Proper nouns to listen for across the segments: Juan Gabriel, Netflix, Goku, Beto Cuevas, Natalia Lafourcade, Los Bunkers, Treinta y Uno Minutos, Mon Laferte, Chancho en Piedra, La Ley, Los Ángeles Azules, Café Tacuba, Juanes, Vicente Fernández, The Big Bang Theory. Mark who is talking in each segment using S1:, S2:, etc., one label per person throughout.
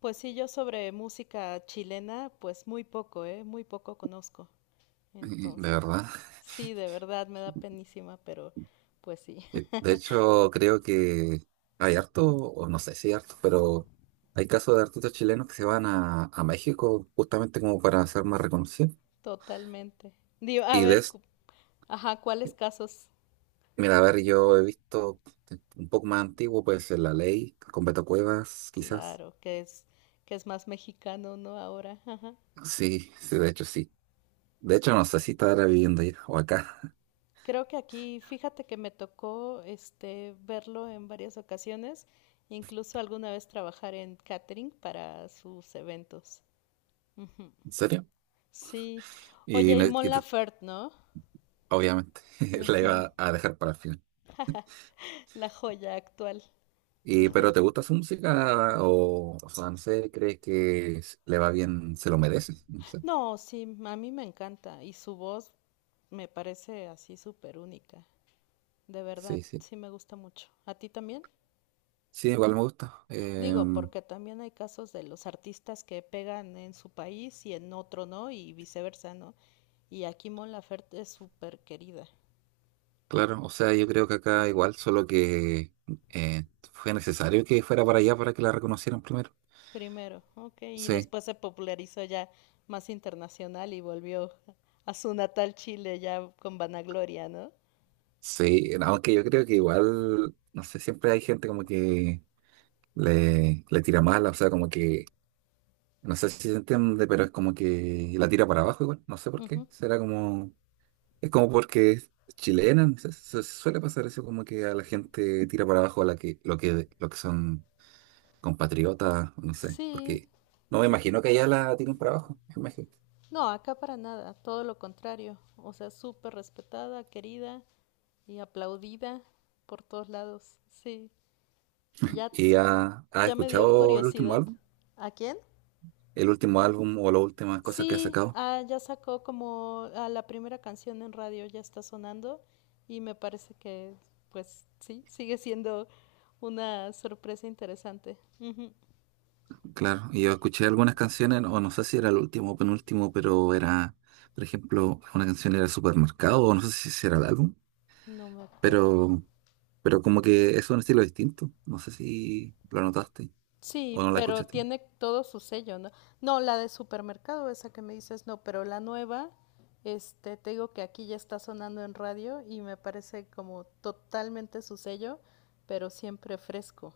S1: Pues sí, yo sobre música chilena, pues muy poco, ¿eh? Muy poco conozco.
S2: Mm, de
S1: Entonces,
S2: verdad.
S1: sí, de verdad me da penísima, pero pues sí,
S2: De hecho, creo que hay harto, o no sé si hay harto, pero hay casos de artistas chilenos que se van a México justamente como para ser más reconocidos.
S1: totalmente. Digo, a
S2: Y de
S1: ver,
S2: es-
S1: ajá, ¿cuáles casos?
S2: mira, a ver, yo he visto un poco más antiguo, pues en La Ley, con Beto Cuevas, quizás.
S1: Claro, que es más mexicano, ¿no? Ahora, ajá.
S2: Sí, sí. De hecho, no sé si estará viviendo ahí o acá.
S1: Creo que aquí, fíjate que me tocó verlo en varias ocasiones, incluso alguna vez trabajar en catering para sus eventos. Ujú.
S2: ¿En serio?
S1: Sí.
S2: Y,
S1: Oye, y
S2: no-
S1: Mon
S2: y tú-
S1: Laferte, ¿no?
S2: obviamente la
S1: Ujú.
S2: iba a dejar para el final.
S1: La joya actual.
S2: Pero ¿te gusta su música? O sea, no sé, ¿crees que le va bien, se lo merece? No sé.
S1: No, sí, a mí me encanta y su voz me parece así súper única. De verdad,
S2: Sí, sí.
S1: sí me gusta mucho. ¿A ti también?
S2: Sí, igual me gusta. Eh,
S1: Digo, porque también hay casos de los artistas que pegan en su país y en otro no y viceversa, ¿no? Y aquí Mon Laferte es súper querida.
S2: claro, o sea, yo creo que acá igual, solo que eh, fue necesario que fuera para allá para que la reconocieran primero.
S1: Primero, ok, y
S2: Sí,
S1: después se popularizó ya más internacional y volvió a su natal Chile ya con vanagloria, ¿no?
S2: sí, no, aunque yo creo que igual, no sé, siempre hay gente como que le tira mala, o sea, como que, no sé si se entiende, pero es como que la tira para abajo igual, no sé por qué.
S1: Ujú.
S2: Será como es como porque es chilena, se suele pasar eso como que a la gente tira para abajo a la que, lo que son compatriotas, no sé,
S1: Sí,
S2: porque no me imagino que allá la tiren para abajo, me imagino.
S1: no, acá para nada, todo lo contrario. O sea, súper respetada, querida y aplaudida por todos lados. Sí. Y ya,
S2: ¿Y ha
S1: ya me dio
S2: escuchado el último
S1: curiosidad.
S2: álbum?
S1: ¿A quién?
S2: El último álbum o las últimas cosas que ha
S1: Sí,
S2: sacado,
S1: ah, ya sacó como a la primera canción en radio, ya está sonando y me parece que, pues sí, sigue siendo una sorpresa interesante. Ujú.
S2: claro. Y yo escuché algunas canciones, o no sé si era el último o penúltimo, pero era, por ejemplo, una canción era Supermercado, o no sé si era el álbum,
S1: No me acuerdo.
S2: pero, pero como que es un estilo distinto, no sé si lo notaste. O
S1: Sí,
S2: no la
S1: pero
S2: escuchaste.
S1: tiene todo su sello, ¿no? No, la de supermercado, esa que me dices, no, pero la nueva, te digo que aquí ya está sonando en radio y me parece como totalmente su sello, pero siempre fresco.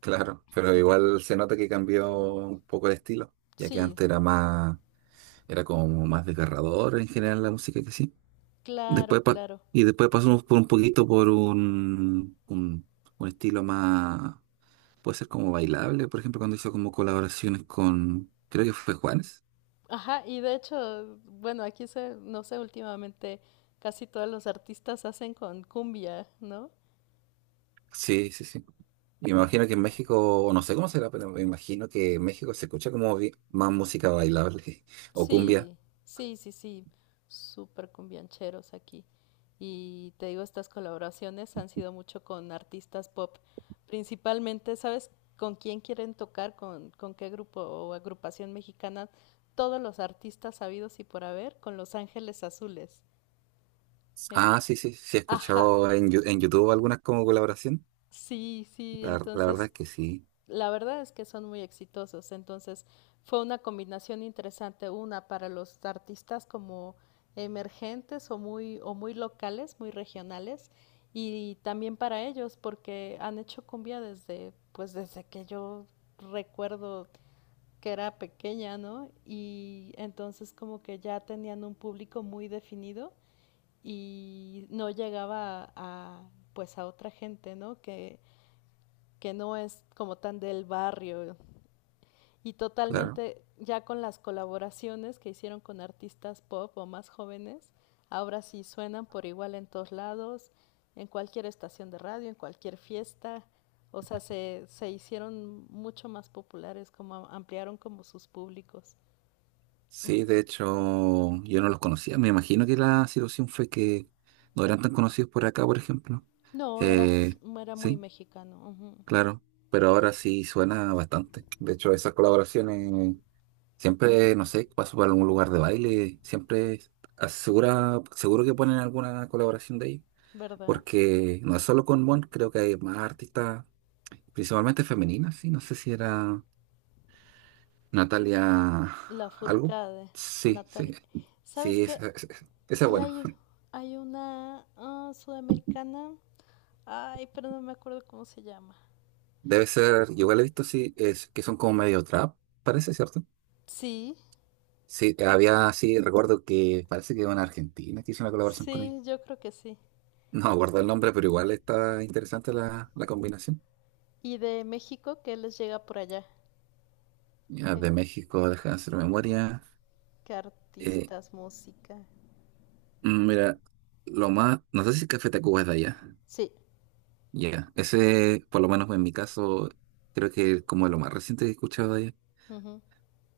S2: Claro, pero igual se nota que cambió un poco el estilo, ya que
S1: Sí,
S2: antes era más, era como más desgarrador en general la música, que sí.
S1: claro,
S2: Después pa-
S1: claro.
S2: y después pasamos por un poquito por un estilo más, puede ser como bailable, por ejemplo, cuando hizo como colaboraciones con, creo que fue Juanes.
S1: Ajá, y de hecho, bueno, aquí se, no sé, últimamente casi todos los artistas hacen con cumbia, ¿no?
S2: Sí, sí, sí. Y me imagino que en México, o no sé cómo será, pero me imagino que en México se escucha como más música bailable o cumbia.
S1: Sí, sí, sí, sí, súper cumbiancheros aquí. Y te digo, estas colaboraciones han sido mucho con artistas pop, principalmente. ¿Sabes con quién quieren tocar? ¿Con qué grupo o agrupación mexicana? Todos los artistas sabidos y por haber con Los Ángeles Azules. En-
S2: Ah, sí, sí, sí, he
S1: ajá,
S2: escuchado en YouTube algunas como colaboración.
S1: sí, sí,
S2: La verdad
S1: entonces
S2: es que sí,
S1: la verdad es que son muy exitosos. Entonces fue una combinación interesante, una para los artistas como emergentes o muy locales, muy regionales, y también para ellos, porque han hecho cumbia desde, pues desde que yo recuerdo que era pequeña, ¿no? Y entonces como que ya tenían un público muy definido y no llegaba a pues a otra gente, ¿no? Que no es como tan del barrio, y
S2: claro.
S1: totalmente ya con las colaboraciones que hicieron con artistas pop o más jóvenes, ahora sí suenan por igual en todos lados, en cualquier estación de radio, en cualquier fiesta, o sea, se hicieron mucho más populares, como ampliaron como sus públicos.
S2: Sí, de hecho, yo no los conocía. Me imagino que la situación fue que no eran tan conocidos por acá, por ejemplo.
S1: No, era,
S2: Eh,
S1: era muy
S2: sí,
S1: mexicano, uh -huh.
S2: claro. Pero ahora sí suena bastante. De hecho, esas colaboraciones siempre, no sé, paso por algún lugar de baile, siempre asegura, seguro que ponen alguna colaboración de ahí.
S1: ¿Verdad?
S2: Porque no es solo con Mon, creo que hay más artistas principalmente femeninas, sí, no sé si era Natalia
S1: La
S2: algo.
S1: Furcade,
S2: Sí, sí,
S1: Natalia. ¿Sabes
S2: sí,
S1: qué?
S2: esa es
S1: Y
S2: buena.
S1: hay una sudamericana, ay, pero no me acuerdo cómo se llama.
S2: Debe ser, yo igual he visto, sí, es que son como medio trap, parece, ¿cierto?
S1: Sí,
S2: Sí, había, sí, recuerdo que parece que una argentina que hizo una colaboración con él.
S1: sí, yo creo que sí.
S2: No guardo el nombre, pero igual está interesante la combinación.
S1: ¿Y de México qué les llega por allá?
S2: Ya,
S1: ¿Qué,
S2: de México, deja de hacer memoria.
S1: qué
S2: Eh,
S1: artistas, música?
S2: mira, lo más, no sé si Café Tacuba es de allá.
S1: Sí.
S2: Ya, ese, por lo menos en mi caso, creo que es como lo más reciente que he escuchado de ella.
S1: Ujú.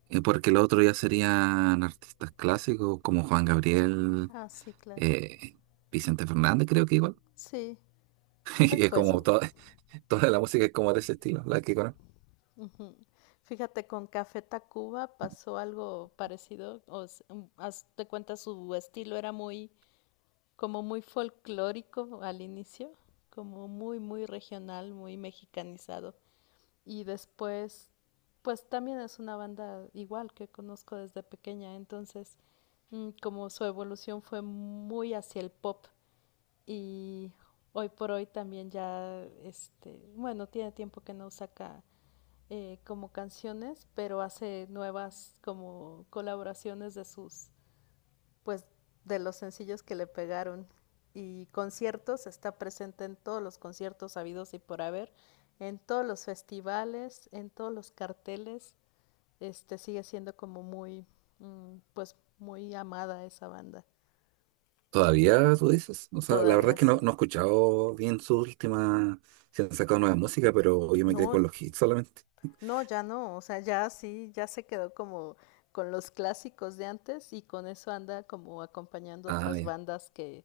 S2: Porque lo otro ya serían artistas clásicos como Juan Gabriel,
S1: Ah, sí, claro.
S2: eh, Vicente Fernández, creo que igual.
S1: Sí. Hoy
S2: Y es
S1: pues,
S2: como toda la música es como de ese estilo, la que conozco.
S1: ujú. Fíjate, con Café Tacuba pasó algo parecido. Haz de cuenta su estilo era muy, como muy folclórico al inicio, como muy, muy regional, muy mexicanizado. Y después, pues también es una banda igual que conozco desde pequeña, entonces como su evolución fue muy hacia el pop y hoy por hoy también ya, bueno, tiene tiempo que no saca como canciones, pero hace nuevas como colaboraciones de sus pues de los sencillos que le pegaron. Y conciertos, está presente en todos los conciertos habidos y por haber, en todos los festivales, en todos los carteles. Sigue siendo como muy, pues muy amada esa banda.
S2: Todavía tú dices. O sea, la verdad
S1: Todavía
S2: es que no,
S1: sí.
S2: no he escuchado bien su última, si han sacado nueva música, pero yo me quedé
S1: No,
S2: con los hits solamente.
S1: no, ya no, o sea, ya sí, ya se quedó como con los clásicos de antes y con eso anda como acompañando
S2: Ah,
S1: otras
S2: ya.
S1: bandas que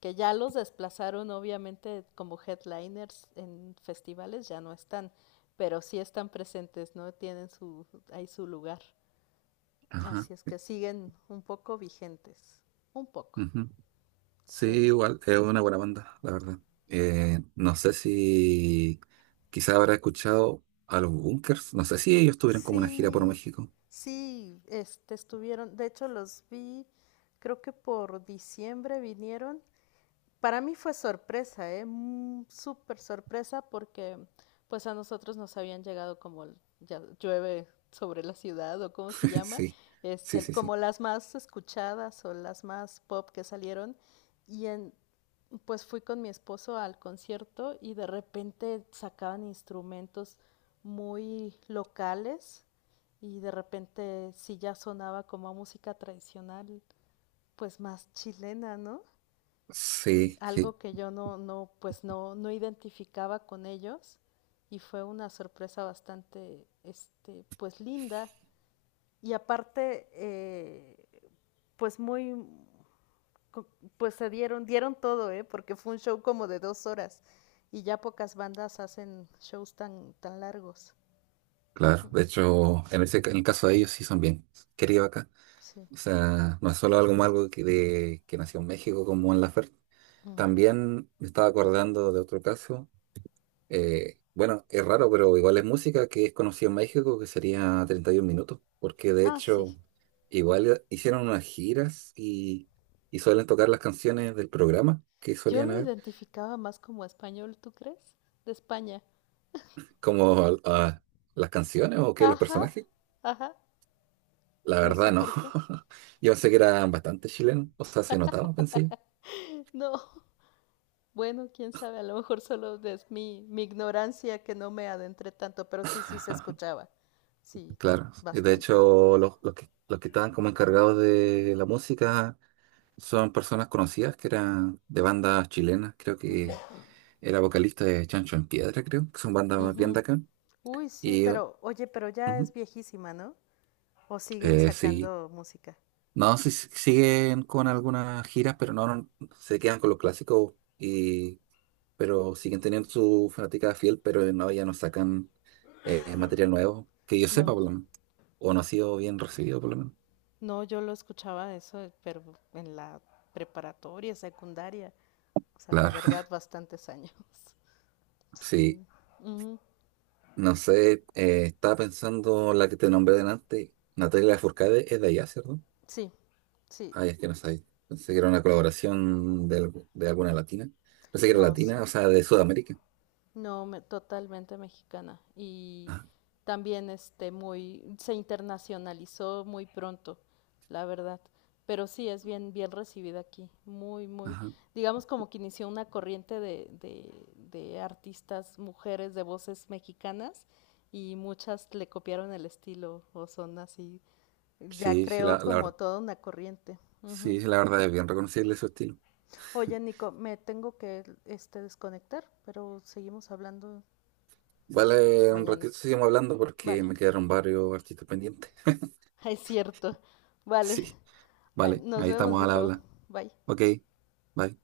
S1: que ya los desplazaron obviamente como headliners en festivales, ya no están, pero sí están presentes, ¿no? Tienen su, ahí su lugar.
S2: Ajá.
S1: Así es que siguen un poco vigentes, un poco,
S2: Sí,
S1: sí.
S2: igual, es una buena banda, la verdad. No sé si quizás habrá escuchado a los Bunkers, no sé si ellos tuvieron como una gira por
S1: Sí,
S2: México.
S1: sí, estuvieron, de hecho los vi, creo que por diciembre vinieron. Para mí fue sorpresa, ¿eh? Súper sorpresa porque pues a nosotros nos habían llegado como ya llueve sobre la ciudad o cómo se llama,
S2: Sí, sí, sí,
S1: como
S2: sí.
S1: las más escuchadas o las más pop que salieron y pues fui con mi esposo al concierto y de repente sacaban instrumentos muy locales y de repente sí ya sonaba como a música tradicional, pues más chilena, ¿no? Y
S2: Sí, sí,
S1: algo que yo pues no identificaba con ellos y fue una sorpresa bastante, pues linda y aparte, pues muy, pues se dieron, dieron todo, ¿eh? Porque fue un show como de 2 horas y ya pocas bandas hacen shows tan, tan largos.
S2: claro. De hecho, en en el caso de ellos sí son bien queridos acá.
S1: Sí.
S2: O sea, no es solo algo malo que nació en México, como en la Laferte.
S1: Uh -huh.
S2: También me estaba acordando de otro caso. Bueno, es raro, pero igual es música que es conocida en México, que sería 31 minutos, porque de
S1: Ah, sí.
S2: hecho igual hicieron unas giras y suelen tocar las canciones del programa que
S1: Yo
S2: solían
S1: lo
S2: haber,
S1: identificaba más como español, ¿tú crees? De España.
S2: como las canciones o que los
S1: Ajá,
S2: personajes.
S1: ajá.
S2: La
S1: No sé
S2: verdad, no.
S1: por qué.
S2: Yo pensé que eran bastante chilenos, o sea, se notaba, pensé yo.
S1: No. Bueno, quién sabe, a lo mejor solo es mi ignorancia que no me adentré tanto, pero sí, sí se escuchaba. Sí,
S2: Claro, y de
S1: bastante.
S2: hecho los que estaban como encargados de la música son personas conocidas que eran de bandas chilenas, creo que era vocalista de Chancho en Piedra, creo, que son bandas más bien
S1: Ujú.
S2: de acá.
S1: Uy, sí,
S2: Ujú,
S1: pero oye, pero ya es viejísima, ¿no? ¿O siguen
S2: sí.
S1: sacando música?
S2: No, sí, sí, siguen con algunas giras, pero no, no, se quedan con los clásicos, y pero siguen teniendo su fanática fiel, pero no, ya no sacan material nuevo, que yo sepa
S1: No,
S2: por lo menos. O no ha sido bien recibido por lo menos.
S1: no, yo lo escuchaba eso, pero en la preparatoria, secundaria, o sea, de
S2: Claro.
S1: verdad bastantes años.
S2: Sí,
S1: Sí. Ujú.
S2: no sé, estaba pensando la que te nombré delante, Natalia Lafourcade es de allá, ¿cierto?
S1: Sí, sí,
S2: Ay, es que no sabía. Pensé que era una colaboración de, de alguna latina. Pensé que era
S1: no, sí.
S2: latina, o sea, de Sudamérica.
S1: No, totalmente mexicana. Y
S2: Ah,
S1: también muy se internacionalizó muy pronto, la verdad. Pero sí es bien bien recibida aquí, muy muy
S2: ajá.
S1: digamos como que inició una corriente de artistas mujeres de voces mexicanas y muchas le copiaron el estilo o son así. Ya
S2: Sí, sí, la,
S1: creo
S2: la
S1: como
S2: verdad.
S1: toda una corriente.
S2: Sí,
S1: Ujú.
S2: sí, la verdad es bien reconocible su estilo.
S1: Oye, Nico, me tengo que desconectar, pero seguimos hablando pues
S2: Vale, un
S1: mañana.
S2: ratito seguimos hablando porque
S1: Vale,
S2: me quedaron varios artistas pendientes.
S1: es cierto. Vale.
S2: Sí,
S1: Ay,
S2: vale,
S1: nos
S2: ahí
S1: vemos,
S2: estamos al
S1: Nico.
S2: habla.
S1: Bye.
S2: Ok, bye.